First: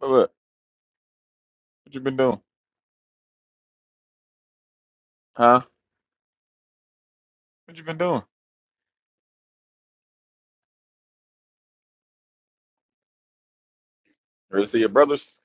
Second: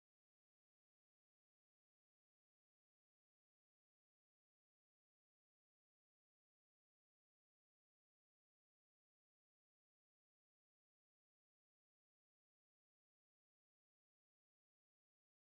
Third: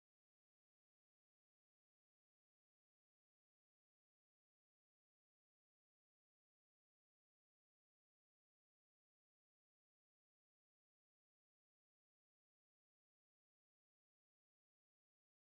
But look, what you been doing? Huh? What you been doing? Ready to see your brothers?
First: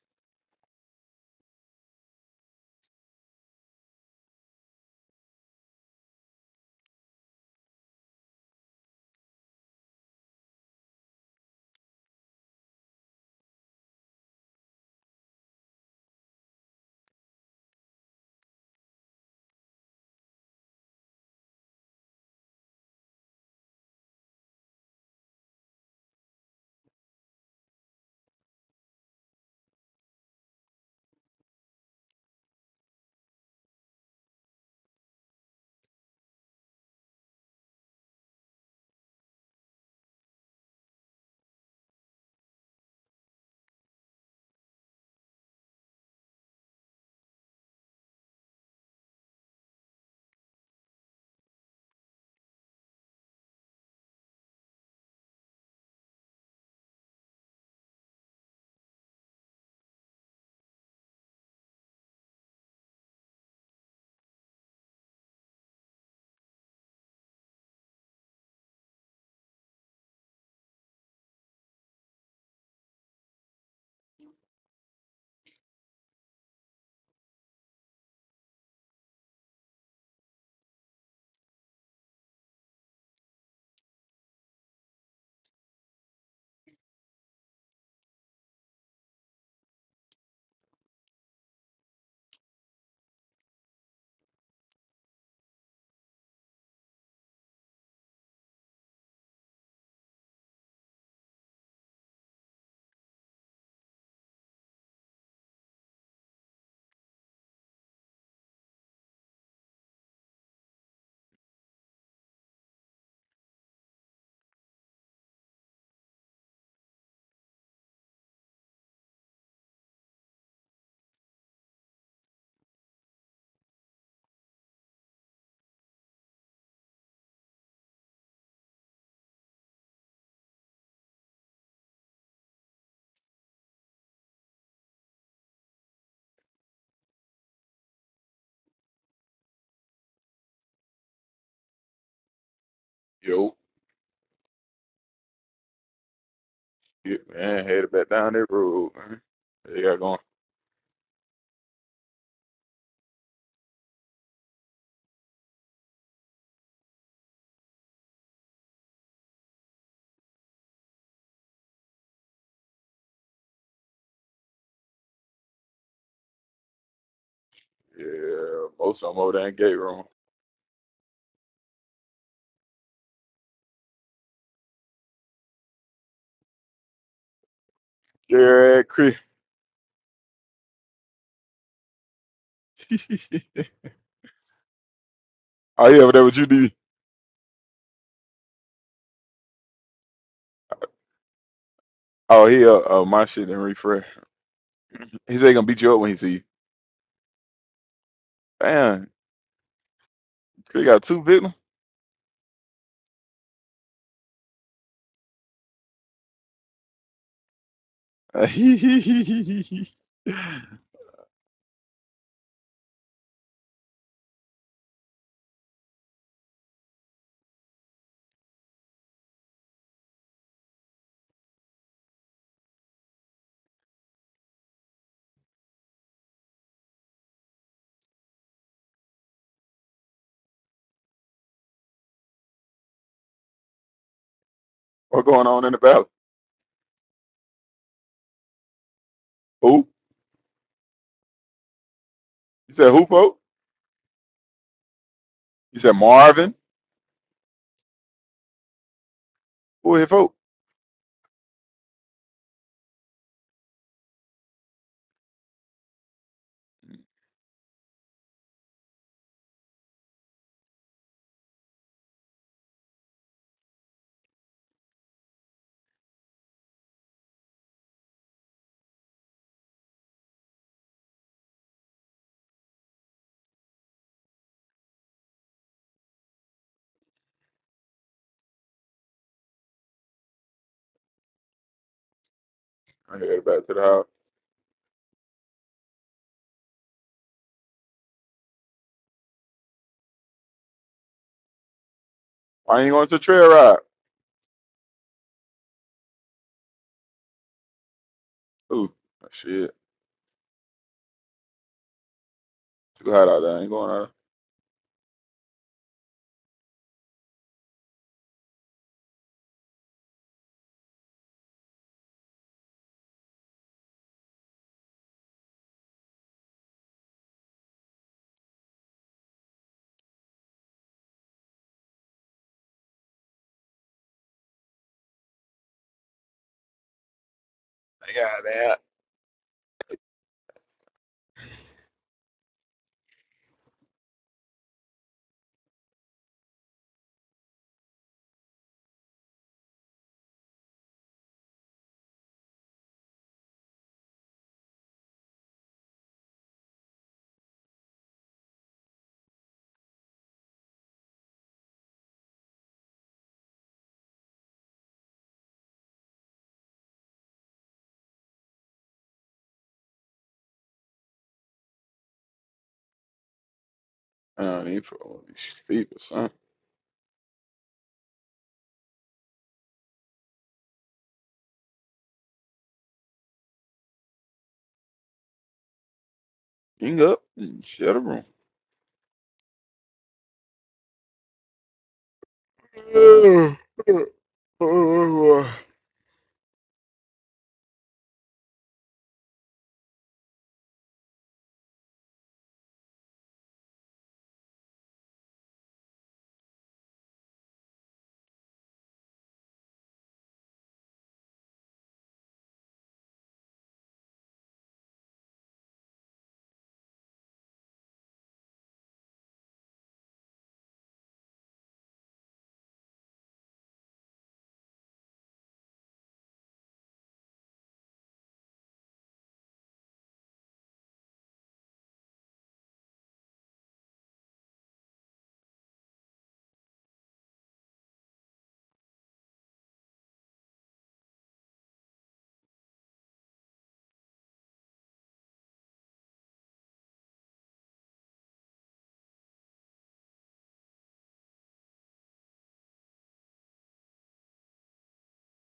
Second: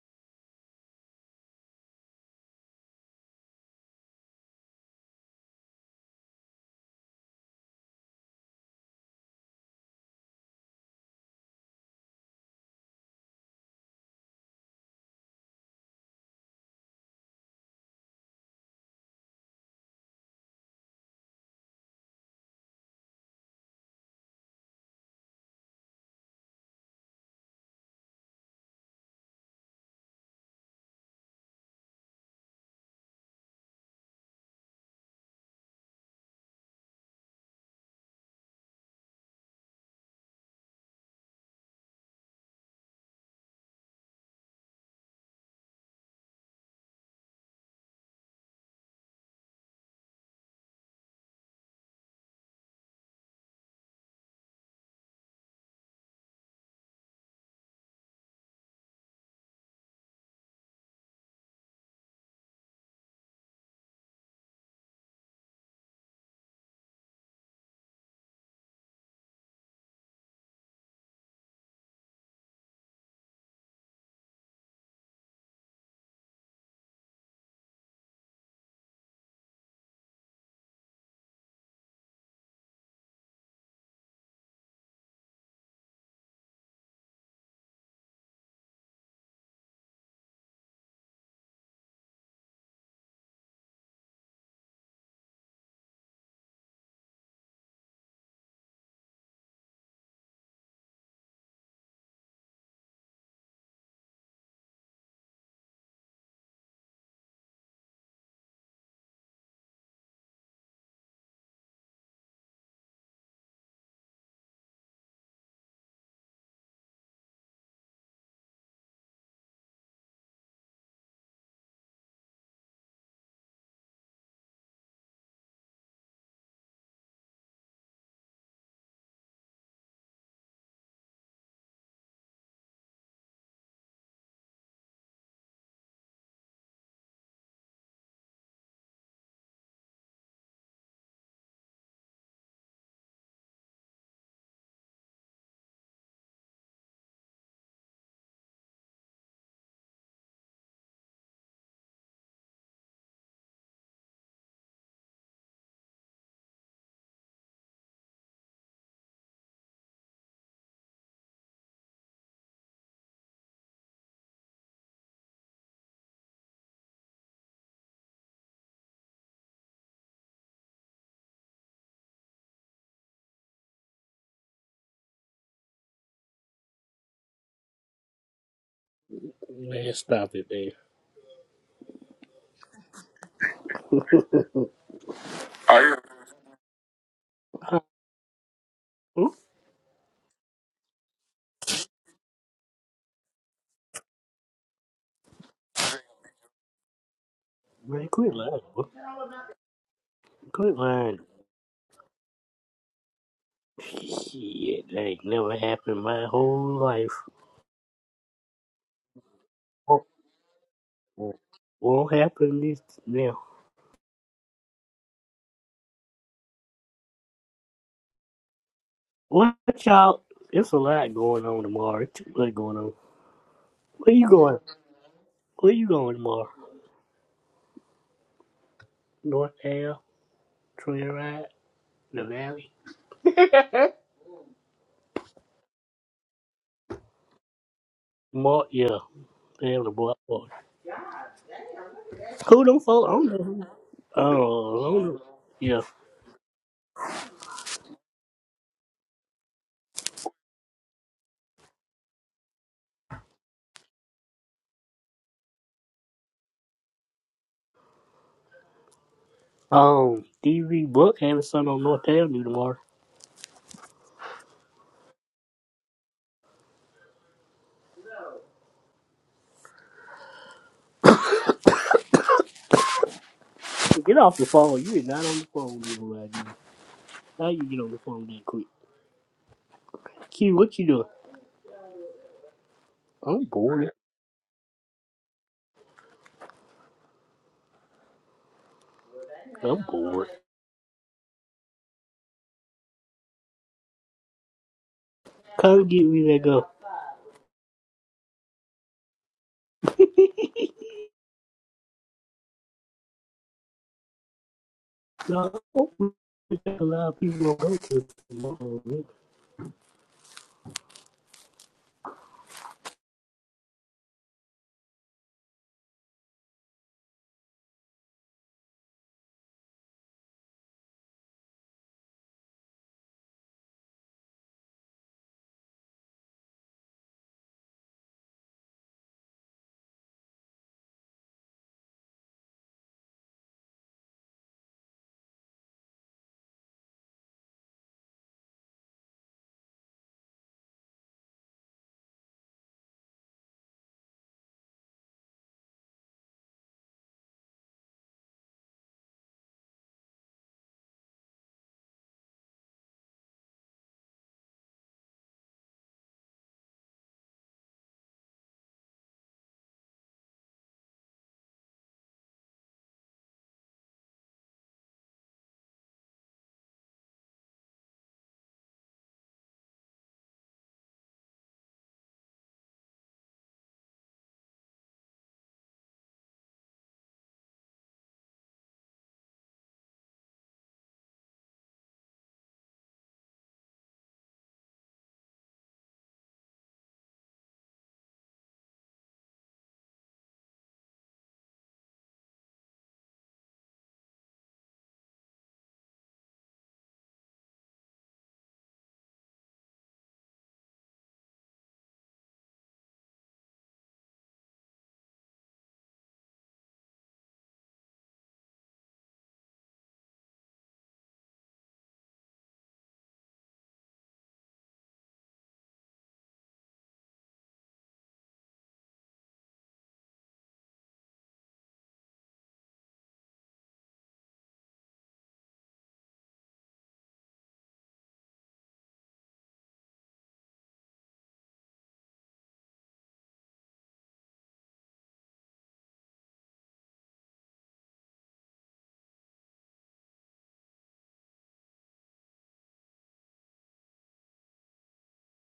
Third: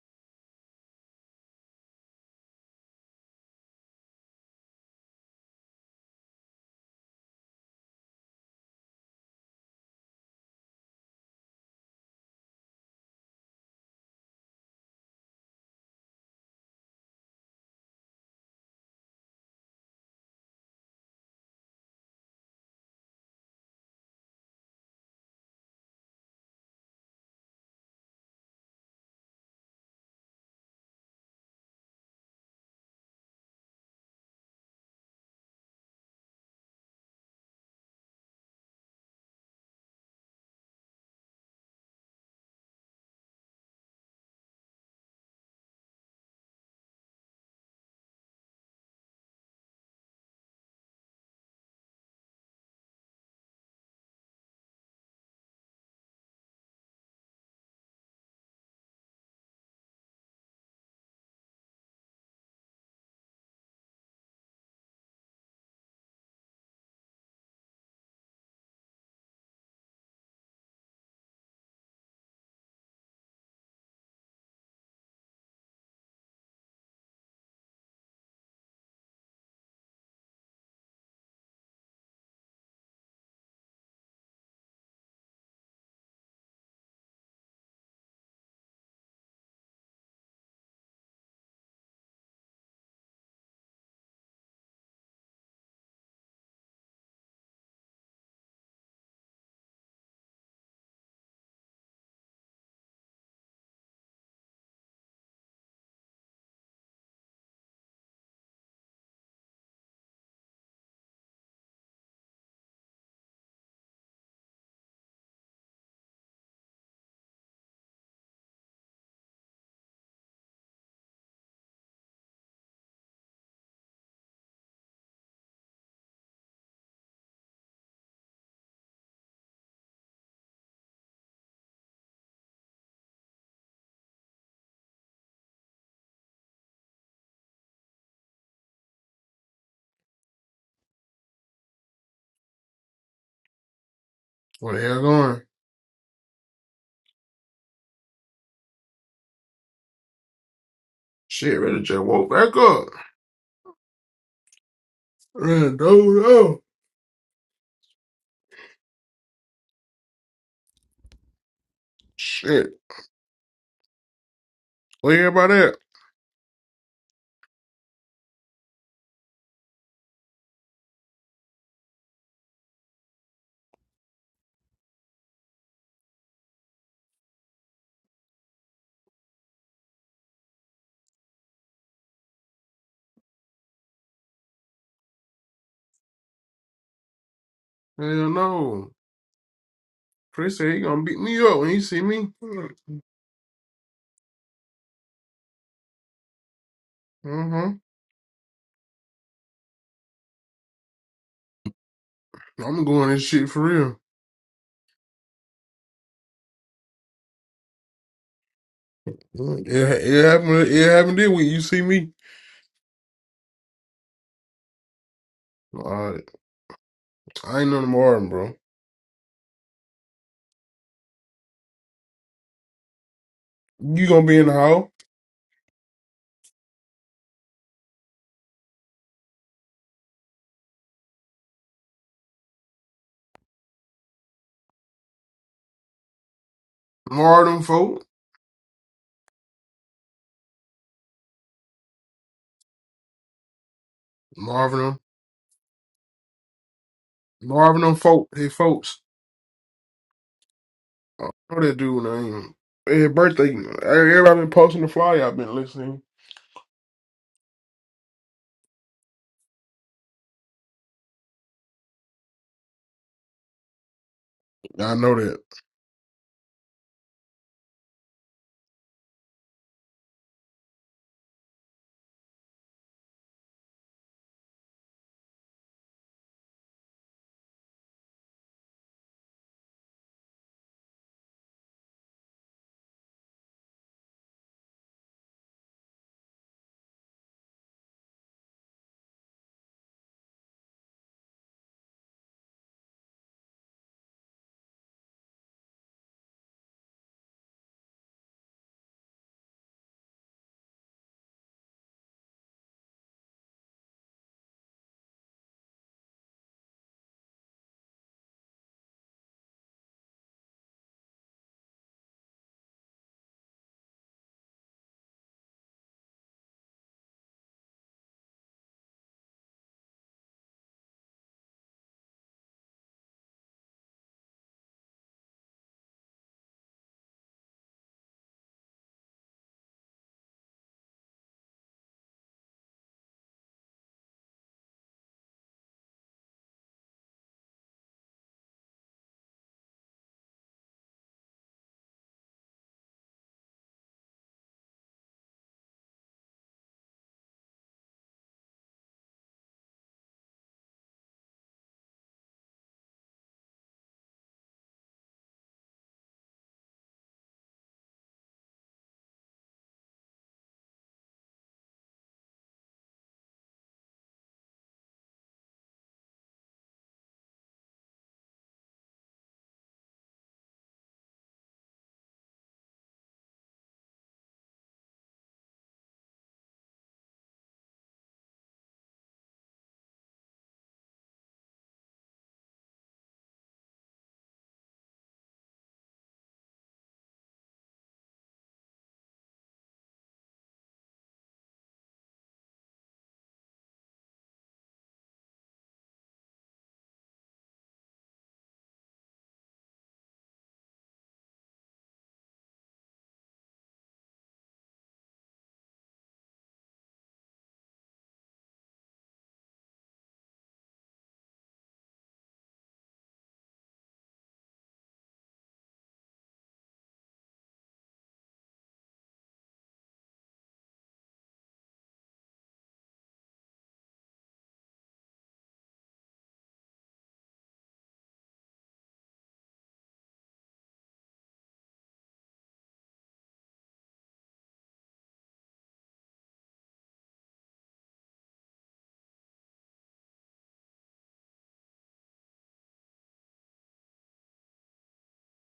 Yo, Where the hell going? yeah, man, headed back down that road. Man. They got going. Shit, really just woke back up. Really dozed off. Shit, where everybody at? Yeah, most of them over there in gate room. Yeah, Chris. Man, stop it, man. Are oh you? yeah, but that what you do? Uh, Hell no. Oop, Chris said he gonna beat me up when he see me. Oh Uh he uh, uh my shit didn't refresh. He said he gonna beat you up when he see you. huh. man, quit lying. bro. Damn, Quit Chris got lying. two victims. I'm going this shit for real. Shit, that ain't never happened my whole life. Uh, hee, hee, hee, hee, hee, It, it hee. happened. It happened this Won't week. You see me? won't happen this now. All right. I ain't none of Marvin, bro. What y'all? It's a lot going on tomorrow. It's too much going on. You Where gonna you be in the going? hall? Where you going tomorrow? North Dale, Trail Ride, the Valley. what going on in the valley? Marvin them folk. Mark, yeah, they have Who? the block party. Who You them said who, folk? I don't folk? know. who- Oh, Marvin I them. don't know. You yeah. said Marvin? Marvin them folk. Hey folks. Who here, folk? I know that dude name. His birthday. Everybody been posting the flyer. I've been listening. Um, DV Buck having son on North Avenue tomorrow. I know that. Get off the phone. You are not on the phone with me right now. How you get on the phone that quick? Q, what you doing? I headed I'm back to the bored. house. I'm bored. Why ain't going to the trail ride? Come get me that go. Ooh, oh, shit. Too hot out there. I ain't going out No, hopefully a lot of people don't go to tomorrow. Man. there. I got that. there. I don't need for these feet or something. You can up and shut the room. Oh,